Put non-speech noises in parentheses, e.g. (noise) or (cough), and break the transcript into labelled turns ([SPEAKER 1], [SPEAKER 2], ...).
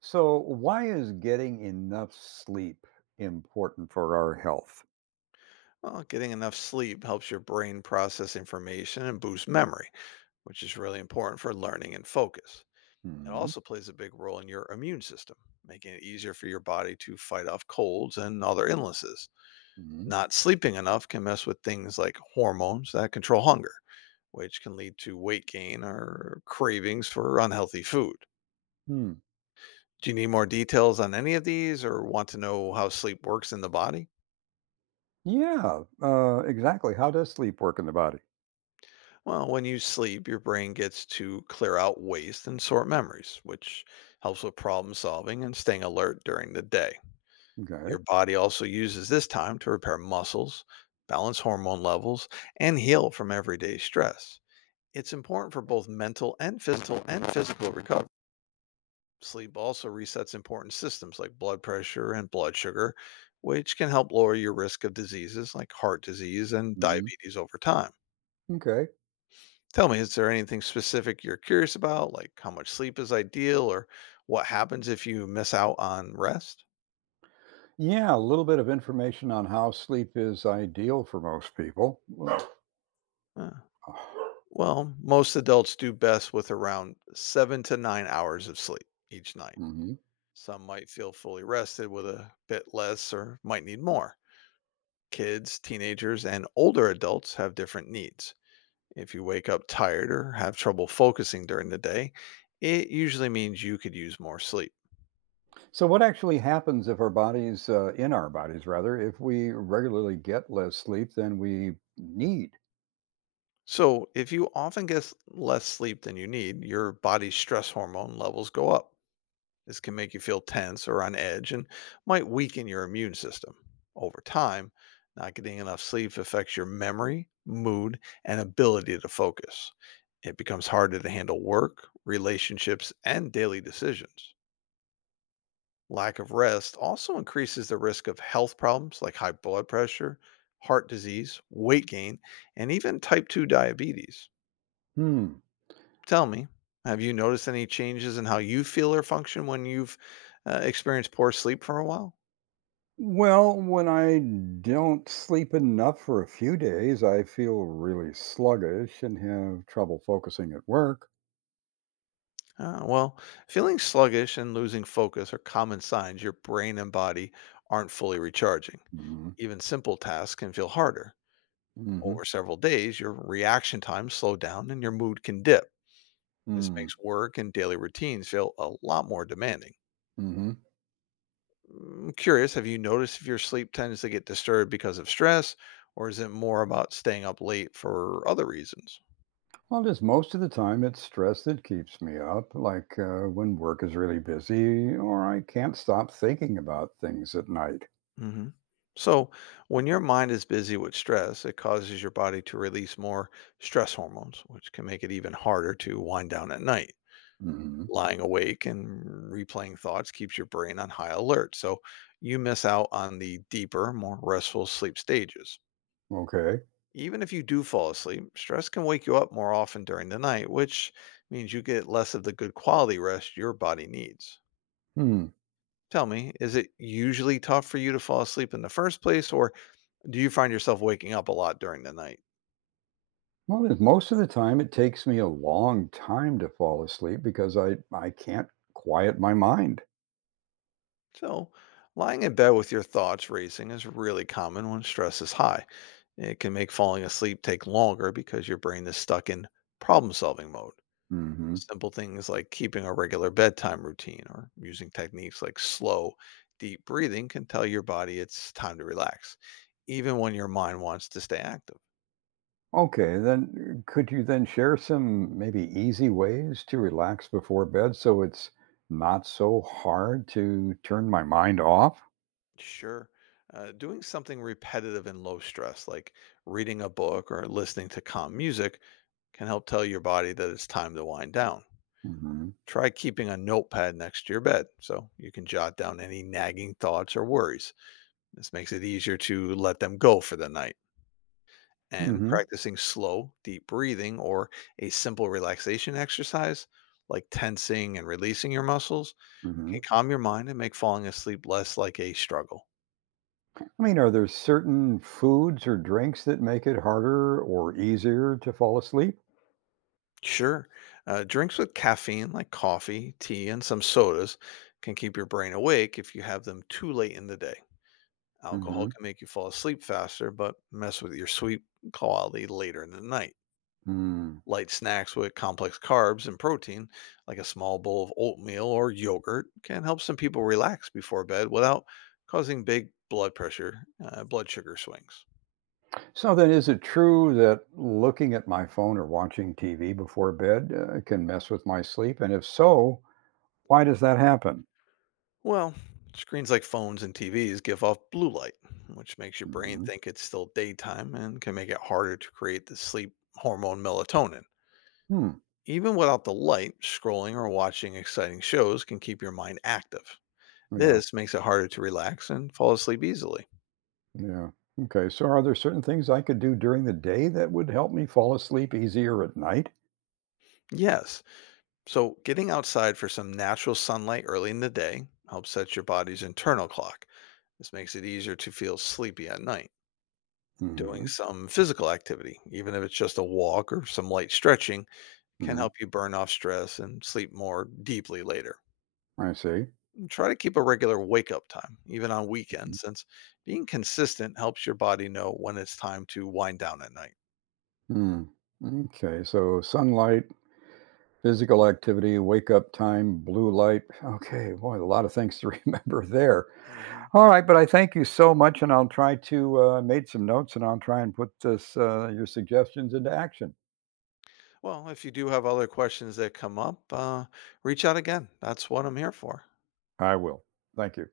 [SPEAKER 1] So, why is getting enough sleep important for our health?
[SPEAKER 2] Well, getting enough sleep helps your brain process information and boost memory, which is really important for learning and focus. It
[SPEAKER 1] Hmm.
[SPEAKER 2] also plays a big role in your immune system, making it easier for your body to fight off colds and other illnesses.
[SPEAKER 1] Hmm.
[SPEAKER 2] Not sleeping enough can mess with things like hormones that control hunger, which can lead to weight gain or cravings for unhealthy food.
[SPEAKER 1] Hmm.
[SPEAKER 2] Do you need more details on any of these or want to know how sleep works in the body?
[SPEAKER 1] Yeah. Exactly. How does sleep work in the body?
[SPEAKER 2] Well, when you sleep, your brain gets to clear out waste and sort memories, which helps with problem solving and staying alert during the day.
[SPEAKER 1] Okay.
[SPEAKER 2] Your body also uses this time to repair muscles, balance hormone levels, and heal from everyday stress. It's important for both mental and physical recovery. Sleep also resets important systems like blood pressure and blood sugar, which can help lower your risk of diseases like heart disease and
[SPEAKER 1] Hmm.
[SPEAKER 2] diabetes over time.
[SPEAKER 1] Okay.
[SPEAKER 2] Tell me, is there anything specific you're curious about, like how much sleep is ideal or what happens if you miss out on rest?
[SPEAKER 1] Yeah. A little bit of information on how sleep is ideal for most people.
[SPEAKER 2] Uh, well, most adults do best with around 7 to 9 hours of sleep each night.
[SPEAKER 1] Hmm. (sighs)
[SPEAKER 2] Some might feel fully rested with a bit less or might need more. Kids, teenagers, and older adults have different needs. If you wake up tired or have trouble focusing during the day, it usually means you could use more sleep.
[SPEAKER 1] So, what actually happens if our in our bodies rather, if we regularly get less sleep than we need?
[SPEAKER 2] So, if you often get less sleep than you need, your body's stress hormone levels go up. This can make you feel tense or on edge and might weaken your immune system. Over time, not getting enough sleep affects your memory, mood, and ability to focus. It becomes harder to handle work, relationships, and daily decisions. Lack of rest also increases the risk of health problems like high blood pressure, heart disease, weight gain, and even type 2 diabetes.
[SPEAKER 1] Hmm.
[SPEAKER 2] Tell me, have you noticed any changes in how you feel or function when you've experienced poor sleep for a while?
[SPEAKER 1] Well, when I don't sleep enough for a few days, I feel really sluggish and have trouble focusing at work.
[SPEAKER 2] Well, feeling sluggish and losing focus are common signs your brain and body aren't fully recharging.
[SPEAKER 1] Mm-hmm.
[SPEAKER 2] Even simple tasks can feel harder.
[SPEAKER 1] Mm-hmm.
[SPEAKER 2] Over several days, your reaction times slow down and your mood can dip. This
[SPEAKER 1] Mm-hmm.
[SPEAKER 2] makes work and daily routines feel a lot more demanding.
[SPEAKER 1] Mm-hmm.
[SPEAKER 2] I'm curious, have you noticed if your sleep tends to get disturbed because of stress, or is it more about staying up late for other reasons?
[SPEAKER 1] Well, just most of the time, it's stress that keeps me up, like when work is really busy or I can't stop thinking about things at night.
[SPEAKER 2] Hmm. So, when your mind is busy with stress, it causes your body to release more stress hormones, which can make it even harder to wind down at night.
[SPEAKER 1] Mm-hmm.
[SPEAKER 2] Lying awake and replaying thoughts keeps your brain on high alert, so you miss out on the deeper, more restful sleep stages.
[SPEAKER 1] Okay.
[SPEAKER 2] Even if you do fall asleep, stress can wake you up more often during the night, which means you get less of the good quality rest your body needs.
[SPEAKER 1] Hmm.
[SPEAKER 2] Tell me, is it usually tough for you to fall asleep in the first place, or do you find yourself waking up a lot during the night?
[SPEAKER 1] Well, most of the time, it takes me a long time to fall asleep because I can't quiet my mind.
[SPEAKER 2] So, lying in bed with your thoughts racing is really common when stress is high. It can make falling asleep take longer because your brain is stuck in problem solving mode.
[SPEAKER 1] Mm-hmm.
[SPEAKER 2] Simple things like keeping a regular bedtime routine or using techniques like slow, deep breathing can tell your body it's time to relax, even when your mind wants to stay active.
[SPEAKER 1] Okay, then could you then share some maybe easy ways to relax before bed so it's not so hard to turn my mind off?
[SPEAKER 2] Sure. Doing something repetitive and low stress, like reading a book or listening to calm music, can help tell your body that it's time to wind down.
[SPEAKER 1] Hmm.
[SPEAKER 2] Try keeping a notepad next to your bed so you can jot down any nagging thoughts or worries. This makes it easier to let them go for the night. And
[SPEAKER 1] Hmm.
[SPEAKER 2] practicing slow, deep breathing or a simple relaxation exercise like tensing and releasing your muscles
[SPEAKER 1] Hmm.
[SPEAKER 2] can calm your mind and make falling asleep less like a struggle.
[SPEAKER 1] I mean, are there certain foods or drinks that make it harder or easier to fall asleep?
[SPEAKER 2] Sure, drinks with caffeine like coffee, tea, and some sodas can keep your brain awake if you have them too late in the day. Alcohol
[SPEAKER 1] Hmm.
[SPEAKER 2] can make you fall asleep faster, but mess with your sleep quality later in the night.
[SPEAKER 1] Hmm.
[SPEAKER 2] Light snacks with complex carbs and protein, like a small bowl of oatmeal or yogurt, can help some people relax before bed without causing big blood sugar swings.
[SPEAKER 1] So then, is it true that looking at my phone or watching TV before bed can mess with my sleep? And if so, why does that happen?
[SPEAKER 2] Well, screens like phones and TVs give off blue light, which makes your brain
[SPEAKER 1] Hmm.
[SPEAKER 2] think it's still daytime and can make it harder to create the sleep hormone melatonin.
[SPEAKER 1] Hmm.
[SPEAKER 2] Even without the light, scrolling or watching exciting shows can keep your mind active.
[SPEAKER 1] Yeah.
[SPEAKER 2] This makes it harder to relax and fall asleep easily.
[SPEAKER 1] Yeah. Okay. So, are there certain things I could do during the day that would help me fall asleep easier at night?
[SPEAKER 2] Yes, so, getting outside for some natural sunlight early in the day helps set your body's internal clock. This makes it easier to feel sleepy at night. Doing
[SPEAKER 1] Hmm.
[SPEAKER 2] some physical activity, even if it's just a walk or some light stretching, can
[SPEAKER 1] Hmm.
[SPEAKER 2] help you burn off stress and sleep more deeply later.
[SPEAKER 1] I see.
[SPEAKER 2] And try to keep a regular wake up time, even on weekends, since being consistent helps your body know when it's time to wind down at night.
[SPEAKER 1] Mm. Okay. So, sunlight, physical activity, wake up time, blue light. Okay. Boy, a lot of things to (laughs) remember there.
[SPEAKER 2] Hmm.
[SPEAKER 1] All right. But I thank you so much. And I'll try to made some notes and I'll try and put this, your suggestions into action.
[SPEAKER 2] Well, if you do have other questions that come up, reach out again. That's what I'm here for.
[SPEAKER 1] I will. Thank you.